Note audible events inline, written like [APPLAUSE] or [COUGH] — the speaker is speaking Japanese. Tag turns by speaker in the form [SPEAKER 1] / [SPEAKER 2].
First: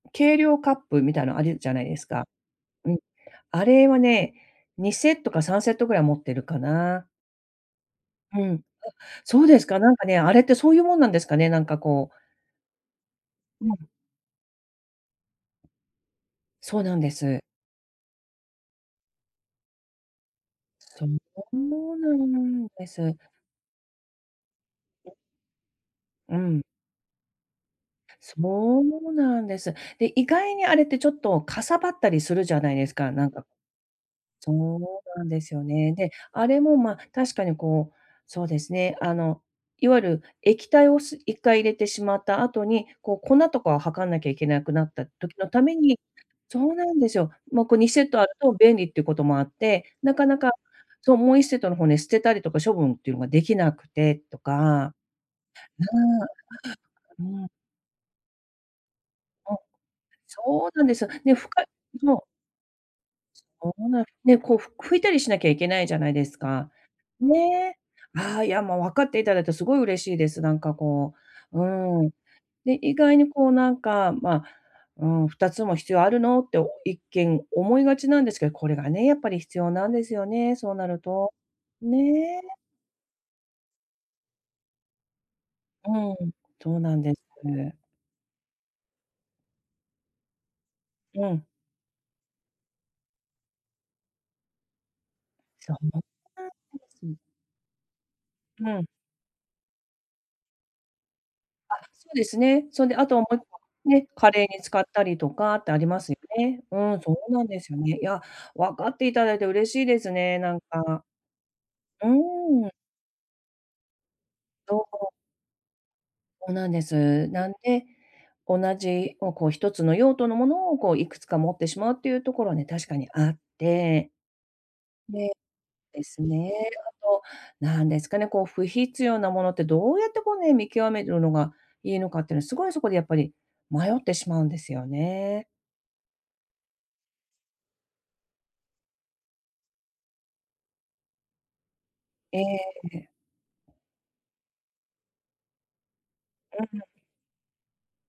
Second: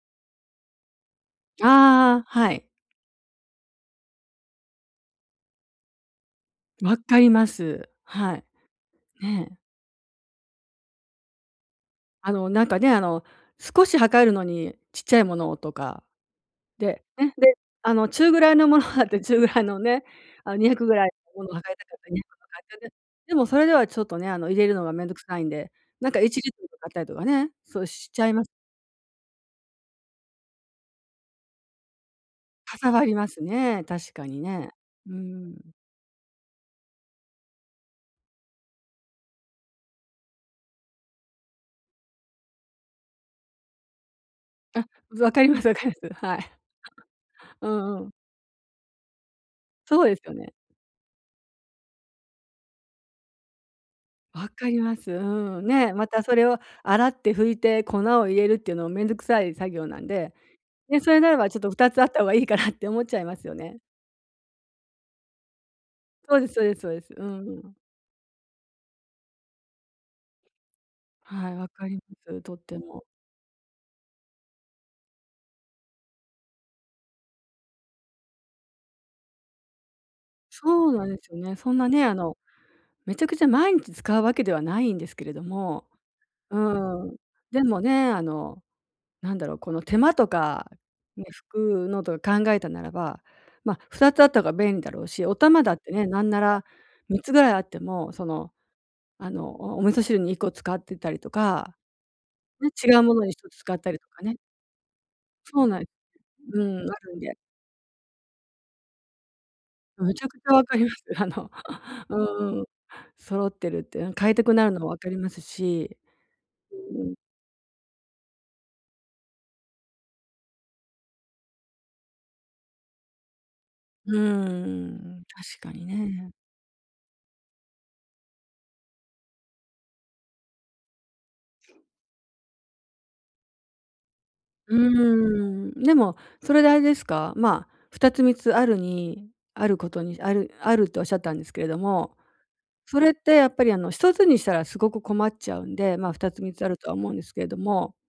[SPEAKER 1] 計量カップみたいのあるじゃないです
[SPEAKER 2] ああ、
[SPEAKER 1] か？
[SPEAKER 2] はい。
[SPEAKER 1] うん、あれはね、2セットか3セットぐらい持ってるか
[SPEAKER 2] 分
[SPEAKER 1] な？
[SPEAKER 2] かります。は
[SPEAKER 1] う
[SPEAKER 2] い。
[SPEAKER 1] ん、あ、そう
[SPEAKER 2] ね。
[SPEAKER 1] ですか、なんかね、あれってそういうもんなんですかね？なんかこう
[SPEAKER 2] あの、なんかね、あの、少
[SPEAKER 1] [UNINTELLIGIBLE]
[SPEAKER 2] し量るのにちっちゃいものをとか、
[SPEAKER 1] そうなん
[SPEAKER 2] で、
[SPEAKER 1] で
[SPEAKER 2] え、
[SPEAKER 1] す。
[SPEAKER 2] で、あの、中ぐらいのものがあって、中ぐらいのね、あの、200ぐ
[SPEAKER 1] そ
[SPEAKER 2] らい
[SPEAKER 1] ん
[SPEAKER 2] のものを
[SPEAKER 1] ぼ
[SPEAKER 2] 量り
[SPEAKER 1] ん
[SPEAKER 2] た
[SPEAKER 1] も
[SPEAKER 2] か
[SPEAKER 1] う
[SPEAKER 2] った
[SPEAKER 1] な
[SPEAKER 2] ら200に
[SPEAKER 1] ん
[SPEAKER 2] 変えて
[SPEAKER 1] で
[SPEAKER 2] ね。
[SPEAKER 1] す。
[SPEAKER 2] でもそれではちょっとね、あの、入れるのがめんどくさいんで、なんかい
[SPEAKER 1] う
[SPEAKER 2] ちリッ
[SPEAKER 1] ん。
[SPEAKER 2] トルとかあったりとかね、そうしちゃいます。
[SPEAKER 1] そうなんです。で、意外にあれってちょっと、嵩張ったりするじゃないで
[SPEAKER 2] 嵩
[SPEAKER 1] す
[SPEAKER 2] 張
[SPEAKER 1] か、
[SPEAKER 2] り
[SPEAKER 1] な
[SPEAKER 2] ま
[SPEAKER 1] ん
[SPEAKER 2] す
[SPEAKER 1] か
[SPEAKER 2] ね、確かに
[SPEAKER 1] そ
[SPEAKER 2] ね。う
[SPEAKER 1] うなんですよ
[SPEAKER 2] ん。
[SPEAKER 1] ね、で、あれも、ま、確かにこう、そうですね、あの、いわゆる液体をす一回入れてしまった後に、こう粉とかを量んなきゃいけなくな
[SPEAKER 2] あ、
[SPEAKER 1] った
[SPEAKER 2] ず分
[SPEAKER 1] 時
[SPEAKER 2] か
[SPEAKER 1] の
[SPEAKER 2] りま
[SPEAKER 1] た
[SPEAKER 2] す分
[SPEAKER 1] め
[SPEAKER 2] かり
[SPEAKER 1] に
[SPEAKER 2] ます。はい。
[SPEAKER 1] そうなんですよ。もう、
[SPEAKER 2] う
[SPEAKER 1] こう、に
[SPEAKER 2] んう
[SPEAKER 1] セッ
[SPEAKER 2] ん。
[SPEAKER 1] トあると便利っていうこともあって、
[SPEAKER 2] そう
[SPEAKER 1] な
[SPEAKER 2] です
[SPEAKER 1] か
[SPEAKER 2] よ
[SPEAKER 1] なか
[SPEAKER 2] ね。
[SPEAKER 1] そう、もう1セットの方ね、捨てたりとか処分っていうのができなくてと
[SPEAKER 2] 分かり
[SPEAKER 1] か、
[SPEAKER 2] ます。うん。ね、またそれを洗っ
[SPEAKER 1] ぬ
[SPEAKER 2] て
[SPEAKER 1] ん。う
[SPEAKER 2] 拭
[SPEAKER 1] ん。
[SPEAKER 2] いて粉を入れるっていうのもめんどくさい
[SPEAKER 1] うん。
[SPEAKER 2] 作業なんで、
[SPEAKER 1] そうなんで
[SPEAKER 2] ね、
[SPEAKER 1] すよ。
[SPEAKER 2] それな
[SPEAKER 1] で、
[SPEAKER 2] ら
[SPEAKER 1] ふ
[SPEAKER 2] ばちょっ
[SPEAKER 1] かい
[SPEAKER 2] とふた
[SPEAKER 1] ん、
[SPEAKER 2] つあっ
[SPEAKER 1] そ
[SPEAKER 2] た
[SPEAKER 1] う。
[SPEAKER 2] 方がいいかなって思っちゃいますよ
[SPEAKER 1] そ
[SPEAKER 2] ね。
[SPEAKER 1] うなる。ね、こう、ふ拭いたりしなきゃいけないじゃないです
[SPEAKER 2] そうですそう
[SPEAKER 1] か。
[SPEAKER 2] ですそうです。うんうん。
[SPEAKER 1] ね。ああ、いや、もう分かっていただいてすごい嬉しいです、なんかこ
[SPEAKER 2] はい、
[SPEAKER 1] う、
[SPEAKER 2] 分かりま
[SPEAKER 1] うーん。
[SPEAKER 2] す、とっ
[SPEAKER 1] で、
[SPEAKER 2] て
[SPEAKER 1] 意
[SPEAKER 2] も。
[SPEAKER 1] 外にこうなんか、ま、うーん、2つも必要あるの？って、一見思いがちなんですけど、これがね、やっぱり必要なんですよね、そう
[SPEAKER 2] そ
[SPEAKER 1] な
[SPEAKER 2] う
[SPEAKER 1] る
[SPEAKER 2] なんです
[SPEAKER 1] と。
[SPEAKER 2] よね。そんなね、あの、
[SPEAKER 1] ね。
[SPEAKER 2] めちゃくちゃ毎日使うわけではないんですけれども。
[SPEAKER 1] うん、
[SPEAKER 2] う
[SPEAKER 1] とうなん
[SPEAKER 2] ー
[SPEAKER 1] で
[SPEAKER 2] ん。
[SPEAKER 1] す。
[SPEAKER 2] でもね、あの、なんだろう、この手間とかね、
[SPEAKER 1] うん。
[SPEAKER 2] 拭くのとか考えたならば、ま、2つあったが便利だろうし、お玉だ
[SPEAKER 1] そ
[SPEAKER 2] っ
[SPEAKER 1] う
[SPEAKER 2] て
[SPEAKER 1] なんで
[SPEAKER 2] ね、なんならみ
[SPEAKER 1] す。
[SPEAKER 2] っつぐらいあっても、その、
[SPEAKER 1] うん。
[SPEAKER 2] あの、おお味噌汁に1個使ってたりと
[SPEAKER 1] あ、
[SPEAKER 2] か、
[SPEAKER 1] そうですね。
[SPEAKER 2] ね、
[SPEAKER 1] そん
[SPEAKER 2] 違
[SPEAKER 1] で
[SPEAKER 2] う
[SPEAKER 1] あ
[SPEAKER 2] も
[SPEAKER 1] とは
[SPEAKER 2] の
[SPEAKER 1] も
[SPEAKER 2] に
[SPEAKER 1] う
[SPEAKER 2] ひ
[SPEAKER 1] いっ
[SPEAKER 2] とつ
[SPEAKER 1] こ、
[SPEAKER 2] 使ったりと
[SPEAKER 1] ね、
[SPEAKER 2] か
[SPEAKER 1] カ
[SPEAKER 2] ね。
[SPEAKER 1] レーに使ったりとかっ
[SPEAKER 2] そう
[SPEAKER 1] てあ
[SPEAKER 2] な
[SPEAKER 1] り
[SPEAKER 2] い
[SPEAKER 1] ますよ
[SPEAKER 2] う
[SPEAKER 1] ね。う
[SPEAKER 2] ん、あ
[SPEAKER 1] ん、そ
[SPEAKER 2] るん
[SPEAKER 1] う
[SPEAKER 2] で。
[SPEAKER 1] なんですよね。いや、わかっていただいて嬉しいです
[SPEAKER 2] めちゃく
[SPEAKER 1] ね、
[SPEAKER 2] ちゃ
[SPEAKER 1] なん
[SPEAKER 2] 分かります。
[SPEAKER 1] か。
[SPEAKER 2] あの、
[SPEAKER 1] う
[SPEAKER 2] うん。
[SPEAKER 1] ーん。
[SPEAKER 2] 揃ってるって、うん、変えたくなる
[SPEAKER 1] ど
[SPEAKER 2] の
[SPEAKER 1] う
[SPEAKER 2] も分
[SPEAKER 1] ほ
[SPEAKER 2] か
[SPEAKER 1] う。
[SPEAKER 2] りますし
[SPEAKER 1] おなんで
[SPEAKER 2] うん。
[SPEAKER 1] す。なんで、同じをこう、1つの用途のものをこう、いくつか持ってしまうっていうところはね、確かにあっ
[SPEAKER 2] う
[SPEAKER 1] て。
[SPEAKER 2] ーん、
[SPEAKER 1] ね、
[SPEAKER 2] 確かに
[SPEAKER 1] です
[SPEAKER 2] ね。
[SPEAKER 1] ね。あとなんですかね、こう不必要なものってどうやってこうね、見極めるのがいいのかっていうのは、すごいそこでやっぱり迷ってしまうんです
[SPEAKER 2] う
[SPEAKER 1] よね。
[SPEAKER 2] ーん、でもそれであれですか？ま、2つ、3つあるにあることにあるあるとおっしゃったんですけれども、
[SPEAKER 1] えええええ
[SPEAKER 2] そ
[SPEAKER 1] え。
[SPEAKER 2] れってやっぱり、あの、1つにしたらすごく困っちゃうんで、ま、2つ、3つあ
[SPEAKER 1] う
[SPEAKER 2] る
[SPEAKER 1] ん。
[SPEAKER 2] とは思うんですけども。